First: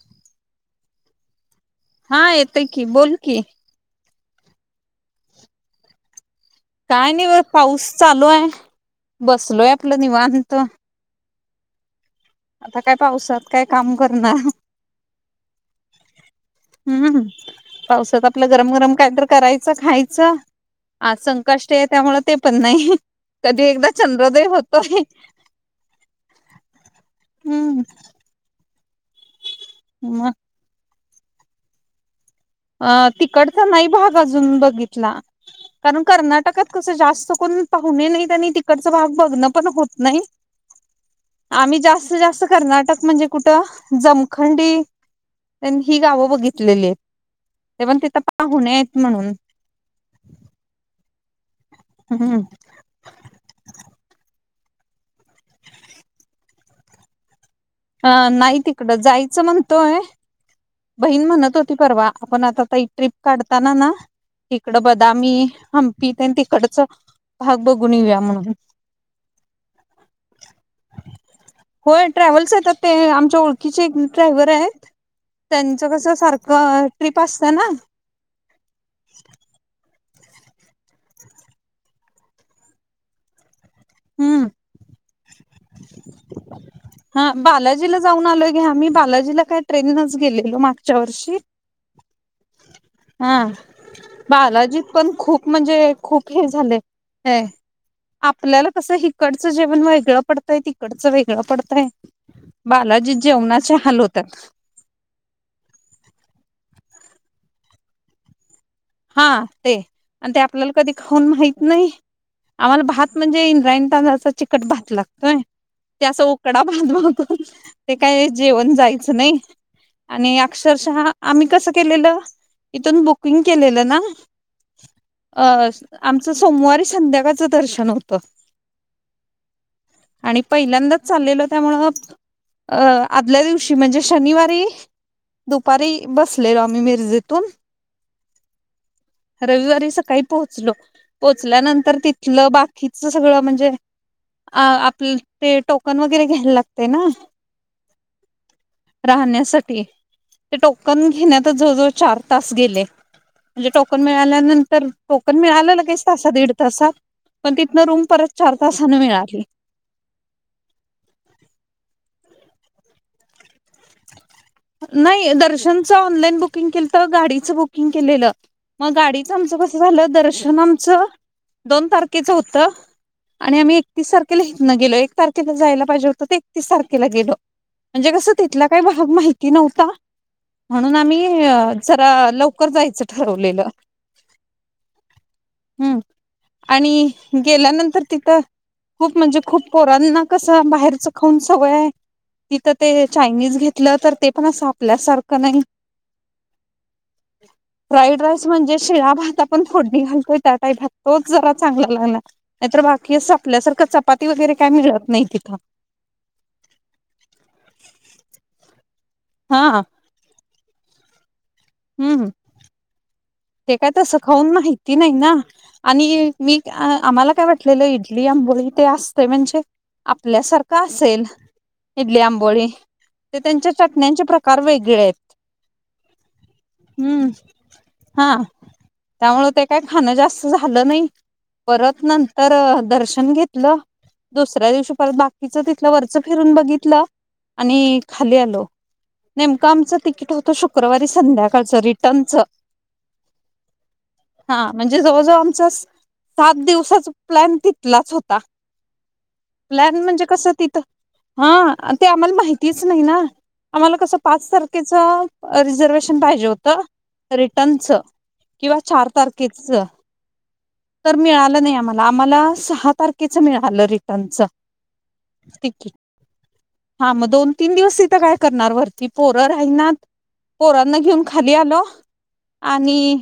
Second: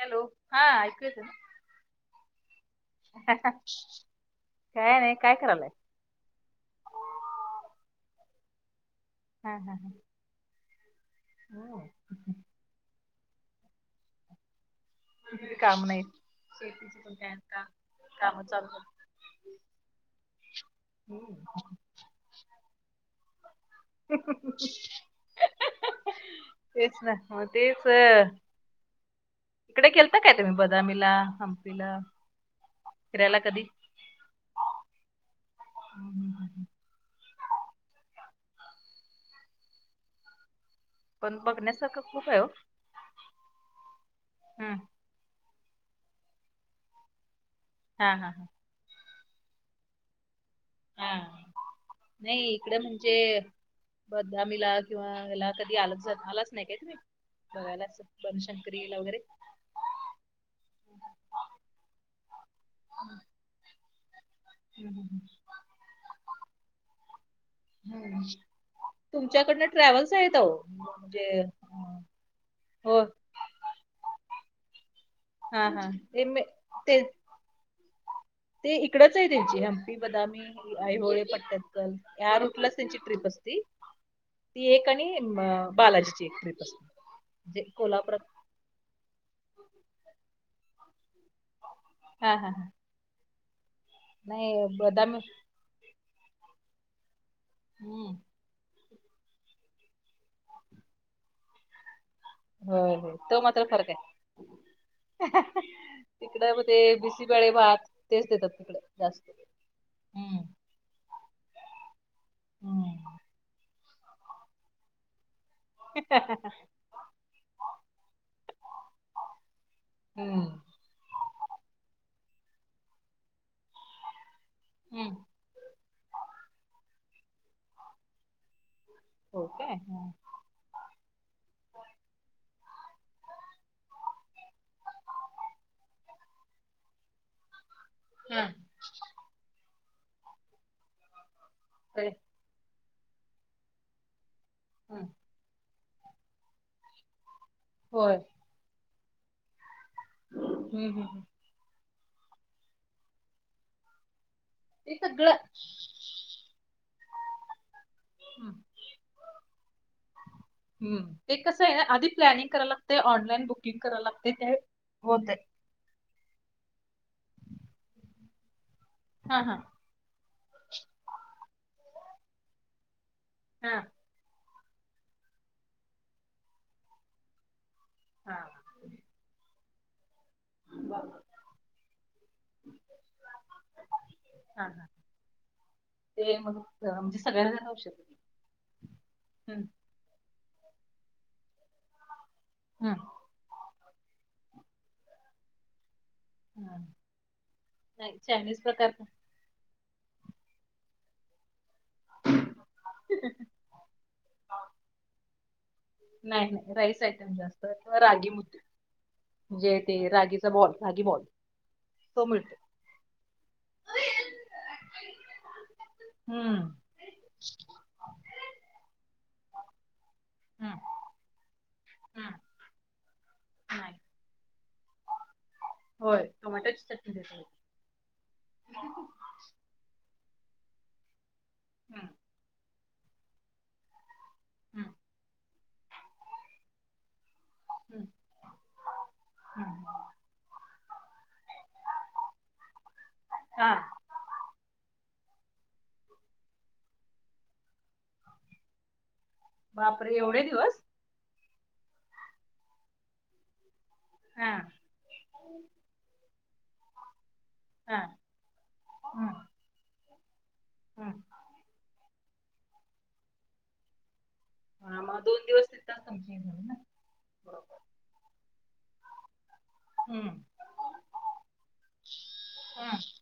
Hello hello ऐकू येतंय का हा येतंय की बोल कि काय नाही काय करायलाय काय नाही पाऊस चालू आहे बसलोय आपलं निवांत हो आता काय पावसात काय काम करणार काम नाही शेतीची पण हम्म काय का पावसात काम आपलं चालू गरम आहेत. गरम काय तर करायचं खायचं हा हम्म. संकट आहे त्यामुळे ते पण नाही कधी एकदा चांद्रदेव होतोय तेसना तेस हम्म इकडे खेळता मग काय तुम्ही बदामीला हंपीला अं फिरायला कधी तिकडचा नाही भाग अजून बघितला कारण हम्म, हम्म, हम्म. कर्नाटकात कसं जास्त कोण पाहणे नाही आणि तिकडचा भाग बघणं पण होत नाही ह आम्ही जास्तीत जास्त कर्नाटक म्हणजे कुठं जमखंडी हम्म. त्यांनी गावं बघितलेली आहेत ते पण हा तिथं हा हा पाहुन म्हणून ह हम्म नाही इकडं म्हणजे ब बदामीला किंवा हला कधी आलं पण जमलंच नाही काय तुम्ही बघायला असं हं नाही बनशंकरीला तिकडं वगैरे जायचं म्हणतोय बहीण म्हणत होती परवा आपण आता त्या ट्रीप काढताना ना तिकडं हम्म, बदामी हम्म, हंपीत तिकडचं भाग बघून येऊया म्हणून तुमच्याकडन ट्रॅव्हल्स आहेत म्हणजे होय ट्रॅव्हल्स येतात ते हो आमच्या ओळखीचे एक ड्रायव्हर आहेत हा हा त्यांचं कसं ते सारखं ते ट्रिप असत ना ते इकडंच आहे त्यांची साधारण बदामी आई होळे पट्टन कल या रूटलाच त्यांची ट्रिप असते हम्म ती एक आणि बालाजीची एक ट्रीप असते हा म्हणजे बालाजीला कोल्हापुरात जाऊन आलोय हं आम्ही बालाजीला काय ट्रेननच गेलेलो मागच्या वर्षी हा हा हा हो नाही बालाजीला पण बदामी खूप म्हणजे खूप हे झाले हो हम्म आपल्याला कसं इकडचं जेवण वेगळं पडतंय तिकडचं वेगळं पडतंय होय हो बालाजी तो मात्र जेवणाचे फरक हाल आहे होतात तिकडं ते बिसी वळे भात तेच देतात तुकडे हा ते आणि ते आपल्याला कधी खाऊन माहित नाही आम्हाला भात हम्म म्हणजे इंद्रायणी तांदळाचा चिकट भात लागतोय ते असं उकडं बनवतो ते काय जेवण जायचं नाही आणि हम्म अक्षरशः आम्ही कसं केलेलं इथून बुकिंग के हम्म आम समज संध्याकाळचं दर्शन होतं हो काय हा आणि पहिल्यांदाच चाललेल त्यामुळे अ आदल्या दिवशी म्हणजे शनिवारी दुपारी बसलेलो म् मिर्जेतून हा. रविवारी सकाळी पोहोचलो पोहोचल्यानंतर तिथलं बाकी च सगळं म्हणजे आप ते टोकन वगैरे घ्यायला लागते ना होय राहण्यासाठी ते हम्म हम्म टोकन हम्म घेण्यात जवळ जवळ चार तास गेले म्हणजे टोकन मिळाल्यानंतर ते सगळं टोकन मिळालं लगेच तासात दीड ताासात पण तिथनं रूम परत चार तासाने मिळाली ह कस आहे आधी प्लॅनिंग कराला लागत ऑनलाइन बुक नाही दर्शनच ऑनलाईन बुकिंग केलं तर गाडीच बुकिंग केलेलं मग गाडीचं हा हा आमचं कस झालं दर्शन आमचं दोन तारखेचं होतं आणि हा आम्ही एकतीस तारखेला हेतनं गेलो एक तारखेला जायला पाहिजे होतं ते एकतीस तारखेला गेलो म्हणजे कस हा तिथ माहिती नव्हता? म्हणून बरोबर. आम्ही जरा लवकर जायचं ठरवलेलं. हा हा हम्म. ते मग अं, आणि म्हणजे सगळ्या जण औषध गेल्यानंतर तिथं खूप म्हणजे हम्म खूप पोरांना कस बाहेरच खाऊन सवय आहे तिथं हम्म ते चायनीज घेतलं तर ते पण आपल्यासारखं नाही. हम्म. नाही फ्राईड राईस चायनीज म्हणजे प्रकार शिळा भात आपण फोडणी घालतोय त्या टाइप भात तोच जरा चांगला लागला नाहीतर बाकी आपल्यासारखं चपाती वगैरे काय मिळत नाही तिथं. नाही, नाही राईस आयटम जास्त किंवा रागी मिळतय म्हणजे हा ते रागीचा बॉल. भागी बॉल हम्म तो मिळतो. ते काय तसं खाऊन माहिती नाही ना आणि हम्म मी आम्हाला काय वाटलेलं इडली, आं बोळी ते असतय म्हणजे आपल्यासारखं हम्म असेल इडली, हम्म आंबोळी ते त्यांच्या नाही चटण्यांची प्रकार प्रकार वेगळे येत. होय, टोमॅटोची चटणी [unintelligible] हा त्यामुळे ते काय खाणं जास्त झालं नाही, परत हम्म नंतर दर्श दर्शन घेतलं दुसऱ्या हम्म दिवशी परत बाकीच तिथलं वरचं फिरून बघितलं. आणि हम्म खाली आलो नेमकं हम्म. आमचं तिकीट होत शुक शुक्रवारी संध्याकाळच रिटर्नचं हा हा म्हणजे जवळ जवळ आमच सात दिवसाच प्लँन तिथलाच होता. प्लॅन बापरे म्हणजे एवढे कसं दिवस तिथं हा ते आम्हाला माहितीच नाही ना? आम्हाला कसं पाच हा तारखेच रिझर्वेशन पाहिजे होतं, रि नच हा किंवा चार हा तारखेच तर मिळालं नाही आम्हाला, आम्हाला सहा तारखेच मिळालं रिटर्नच. हा, मग दोन दिवस तिकीट [unintelligible] हा मग दोन तीन दिवस तिथं काय करणार वरती पोर राहिनात. हम्म पोरांना घेऊन खाली आलो. हम्म आणि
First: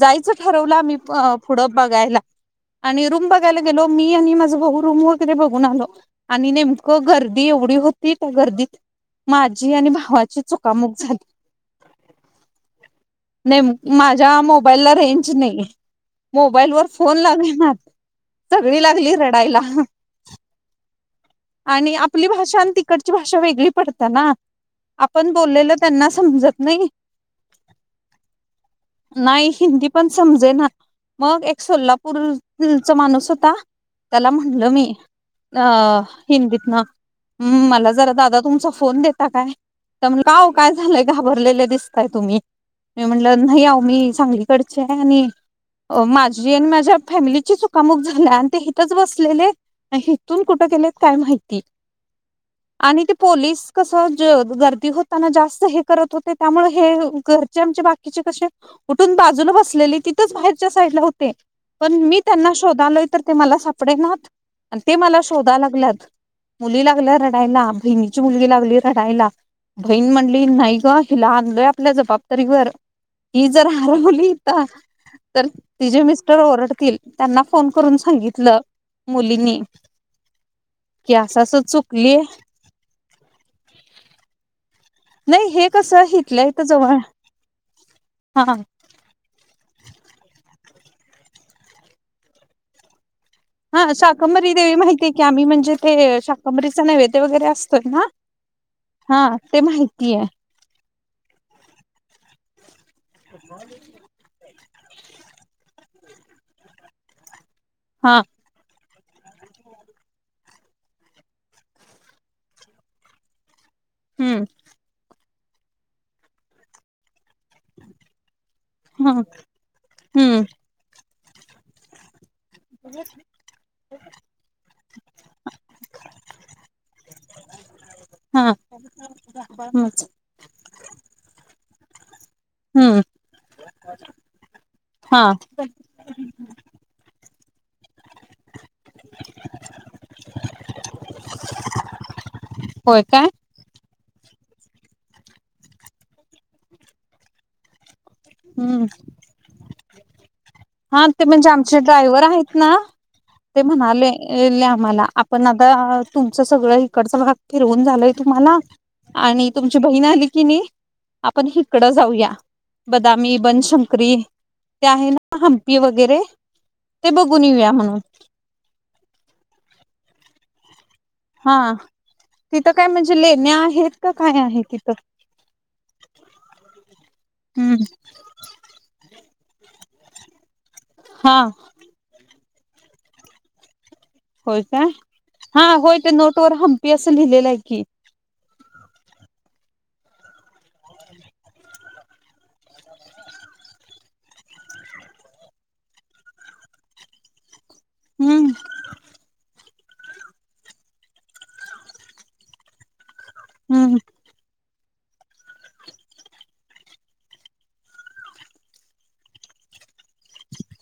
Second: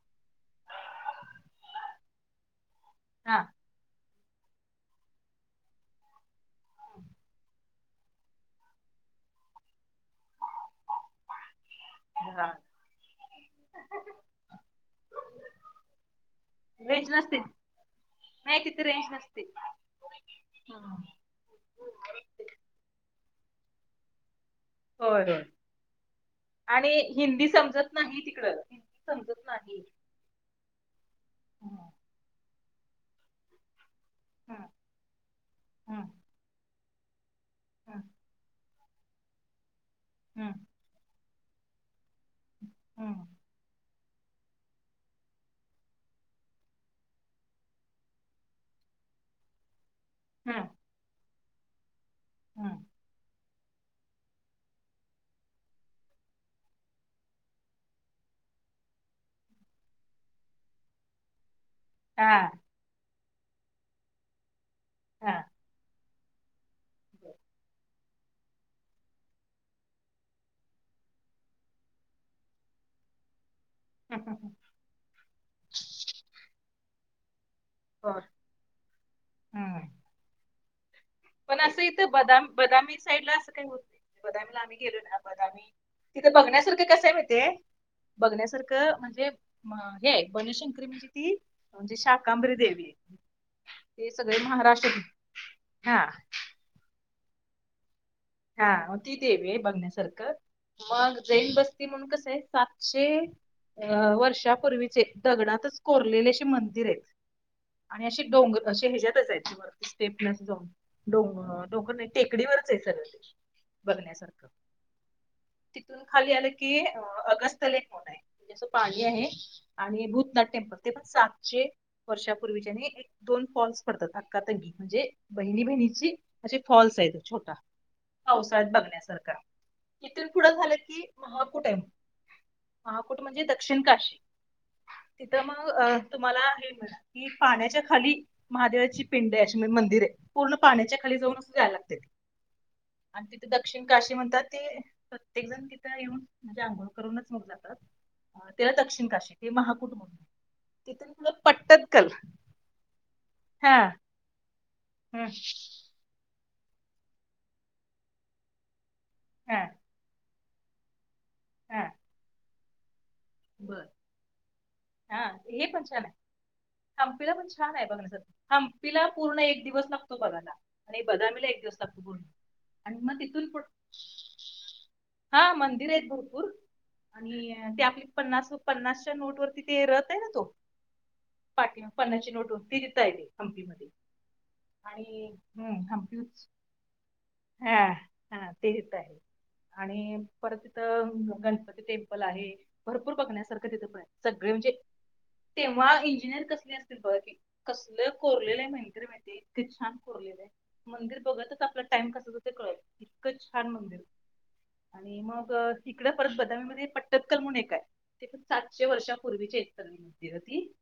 जायचं ठरवलं आम्ही पुढं बघायला. आणि रुम हा बघायला गेलो मी आणि माझा भाऊ रूम वगैरे बघून आलो, आणि नेमकं गर्दी एवढी होती त्या गर्दीत माझी आणि भावाची चुकामुक झाली. हा नाही माझ्या मोबाईलला रेंज नाही, मोबाईल वर रेंज फोन नसते लागणा. नाही सगळी तिथे रेंज लागली नसते. रडायला. आणि आपली भाषा आणि तिकडची भाषा वेगळी पडत्या ना? [inaudible] आपण होय बोललेलं त्यांना समजत आणि नाही हिंदी समजत नाही तिकड, हिंदी समजत नाही. पण समजे ना मग एक हा सोलापूर च माणूस होता त्याला म्हटलं मी अ हा हिंदीत न हम् मला जरा दादा तुमचा फोन देता काय तर म्हणला आवो काय झालंय घाबरलेले दिसताय तुम्ही? मी म्हटलं नाही आव मी सांगलीकडची आहे आणि अ माझी आणि माझ्या फॅमिलीची चुकामुक झाल्या आणि ते हिथच बसलेले? हिथून कुठे गेलेत काय माहिती आणि ते पोलीस कस गर्दी होताना जास्त हे करत होते त्यामुळे हे घरचे आमचे बाकीचे कसे उठून बाजूला बसलेलीत, तिथंच बाहेरच्या साईडला होते? पण मी त्यांना शोधालोय तर ते मला सापडेनात, आणि ते मला शोधायल्यात मुली लागल्या हो रडायला, बहिणीची मुलगी लागली रडायला. बहीण म्हणली नाही ग हिला आणलोय आपल्या जबाबदारीवर हीच जर हारवली इथं तर तिचे मिस्टर ओरडतील त्यांना फोन करून सांगितल मुलींनी. पण असं इथं बदामी बदामी साईडला असं काही होत बदामीला आम्ही? गेलो ना नाही हे बदामी कसं तिथे हथलंय तर बघण्यासारखं जवळ. कसं आहे माहितीये हा बघण्यासारखं म्हणजे हे बोनेशन. म्हणजे त म्हणजे शाकांबरी देवी, हा ते सगळे शाकंबरी देवी महाराष्ट्रात माहितीे? की आम्ही म्हणजे ते हा शाकंबरीच नैवेद्य वगैरे असतोय ना हा ती देवी आहे ते माहितीय बघण्यासारखं मग जैन बसती म्हणून कसं आहे सात. शे अ वर्षापूर्वीचे दगडातच कोरलेले असे मंदिर आहेत. आणि हा अे डोंगर असे हच्यात. ्टेप जाऊन डो नाही टेकडीवरच आहे सांगते.. हम्म बघण्यासारख तिथून खाली आलं की गस्ती, पाणी हम्म आहे आणि हम्म भूतनाथ टेम्पल ते पण सातशे वर्षा पूर्वी एक दोन फॉल्स पडतात क्कााती म्हणजे बहिणी बहिणीची असे फॉल्स आहेत छोट, टा. हा पावसाळ्यात बघण्यासारख इिथून पुढं झालं कि महा कुठे आहे? हम्म महाकूट म्हणजे दक्षिण काशी हा तिथं मग तुम्हाला हे म्हणा पाण्याच्या खाली? महादेवाची पिंड आहे अशी म्हणजे मंदिर आहे पूर्ण पाण्याच्या खाली जाऊनच जायला लागते. होय आणि काय तिथे दक्षिण काशी मंदिर आता ते प्रत्येक जण तिथं येऊन म्हणजे आंघोळ करूनच मग जातात! त्याला हम्म दक्षिण काशी हे महाकुटबं. हा ते म्हणजे आमचे ड्रायव्हर आहेत ना ते हा म्हणाले? मला हा आपण आता तुमचं सगळं इकडचा भाग फिरवून झालाय तुम्हाला, आणि हा तुमची बहीण आली की नाही आपण हा हिकडं जाऊया. बदामी बर बनशंकरी ते आहे हा ना हे हंपी पण छान आहे वगैरे, ते हम्पीला बघून पण येऊया छान आहे म्हणून बघण्या सर हम्पीला पूर्ण एक दिवस लागतो बघायला. आणि बदामीला हा एक दिवस लागतो पूर्ण तिथं काय आणि मग म्हणजे तिथून लेण्या पुढ- आहेत का काय आहे तिथं? हा मंदिर आहेत भरपूर. हम्म. न्ना पन्नासच्या नोट वरती ते रत आहे ना तो हा पा पन्नास नोट व. देता येते हंपीमध्येध्ये. होय का हा होय ते हम्पी नोट व हंपी असं लिहिलेलं आहे हा की. हा तेच आहे आणि, परत इथ गणपती टेम्पल आहे.. भरपूर बघण्यासारखं तिथं ब सगळे म्हणजे, तेव्हा इंजिनिअर कसले असतील बघा की. कसलं हम्म कोरलेलं आहे म्हणत माहिती? छान कोरलेले आहे मंदिर बघतच आपला टाइम कसच कळेल नाही. इतक छान हम्म मंदिर आणि मग इकड परत बदामीमध्ये पट्टत्कल म्हणून एक. तेण सातशे वर्षापूर्वीचे एकती होती?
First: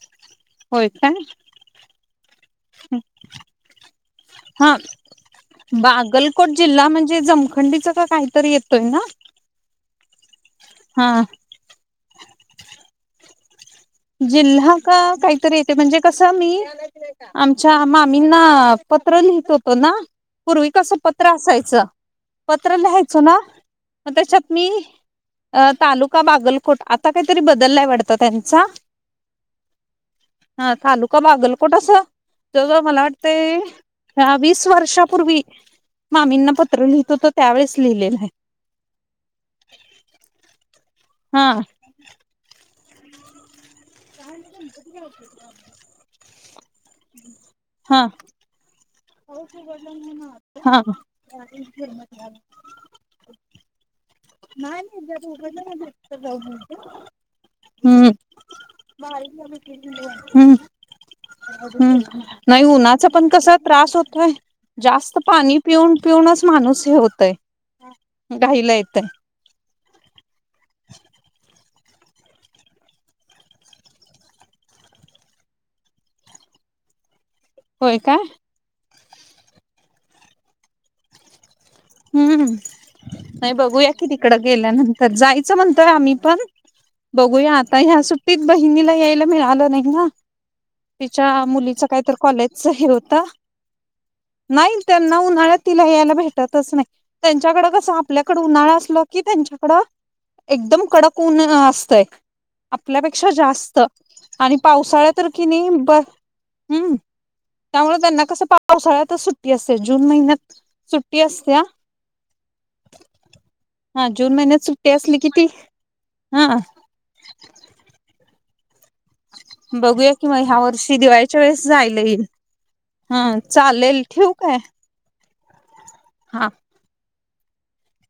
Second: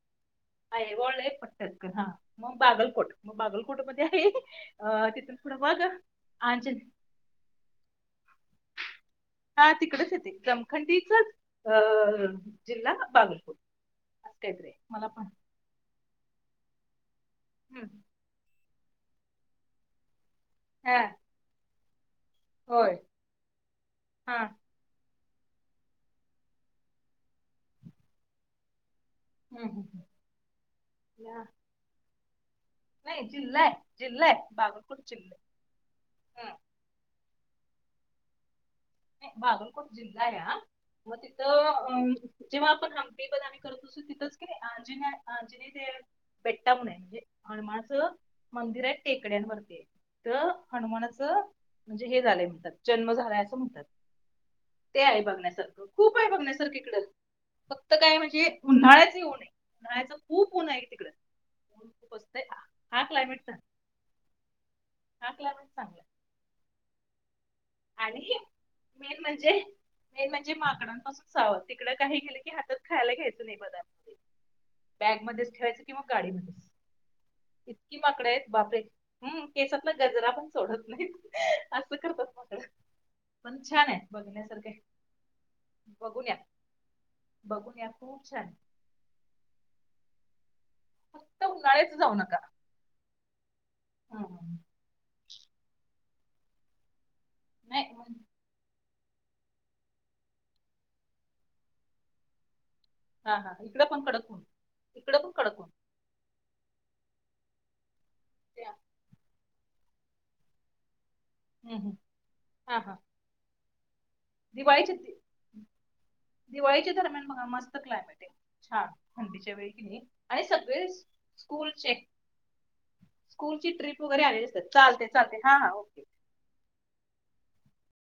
होय आहे काय वळलं पटत हा मग बागलकोट मग बागलकोट मध्ये आहे. हा पुढं बागलकोट मग जिल्हा म्हणजे जमखंडीचा का काहीतरी येतोय ना? हा तिकडच येते हा जमखंडीचच. [unintelligible] जिल्हा असं काहीतरी जिल्हा आहे. का मला पण काहीतरी येते म्हणजे कसे मी आमच्या मामींना, पत्र लिहित होतो ना पूर्वी कसं हा पत्र असायचं. पत्र होय लिहायचं ना हा त्याच्यात मी. तालुका बागलकोट आता काहीतरी बदललाय वाटत त्यांचा. हा तालुका बागलकोट असे. जवळ मला नाही वाटते जिल्हा आहे जिल्हा आहे वीस बागलकोट जिल्हा वर्षापूर्वी मामींना आहे. पत्र लिहित होत. त्यावेेळेस लिहिलेलं आहे. बागलकोट जिल्हा आहे मग हा तिथं अ जेव्हा आपण हंपी बदामी. कर त ति क आंज आंजणी ते बेठ. म्हणजे हा हनुमानाचे मंदिर आहे टेकड्यांवरती तर हा हनुमानाचं म्हणजे हे झालंय म्हणतात जन्म झालाय असं म्हणतात ते आहे बघण्यासारखं खूप आहे बघण्यासारखं इकडे फक्त हम्म काय म्हणजे उन्हाळ्याच होऊन आहे उन्हाळ्याच खूप ऊन आहे तिकडे हम्म नाही उन्हाचा पण कसा चांग त्रास होतोय जास्त हा पाणी क्लायमेट पिऊन चांगला पिऊनच माणूस हे होतय आणि घाईला येतय मेन म्हणजे मेन म्हणजे माकडांपासून सावध तिकड काही गेलं की हातात खायला घ्यायचं नाही बगा बॅगमध्येध्येच ठेवायच किंवा गाडीमध्येच इतकी होय काय माकड आहेत बापरे हम् केसातला गजरा पण सोडत नाही हम्म नाही छान बघूया आहे की तिकड बघण्यासारखं आहे गेल्यानंतर जायचं म्हणतोय आम्ही बघून या पण बघूया बघून आता या खूप छान सुट्टीत आहे बहिणीला यायला मिळालं नाही ना तिच्या फक्त मुलीच उन्हाळ्याच कायतरी जाऊ नका कॉलेजच हे होते हम्म नाही त्यांना उन्हाळ्यात तिला यायला भेटतच नाही त्यांच्याकडे कसं नाही आपल्याकडे उन्हाळा असले कि त्यांच्याकडे एकदम कडक ऊन असतेय आपल्यापेक्षा हा हा जास्त इकडं पण कडक ऊन आणि पावसाळ्यात इकडं पण कि कडक ऊन नाही बर हम्म त्यामुळे त्यांना कस पावसाळ्यातच सुट्टी असते जून महिन्यात सुट्टी असत्या हम्म हम्म हा हा हा जून महिन्यात सुट्टी दिवाळीच्या असली कि ती हा दिवाळीच्या दरम्यान बिघाड मस्त क्लायमेट आहे छान थंडीच्या वेळी क नाही बघूया कि आणि मग ह्या सगळे वर्षी दिवाळीच्या वेळेस स्कूल चे जायला येईल. हा चालेल ठेव का आहे चालते हा हा ओके हा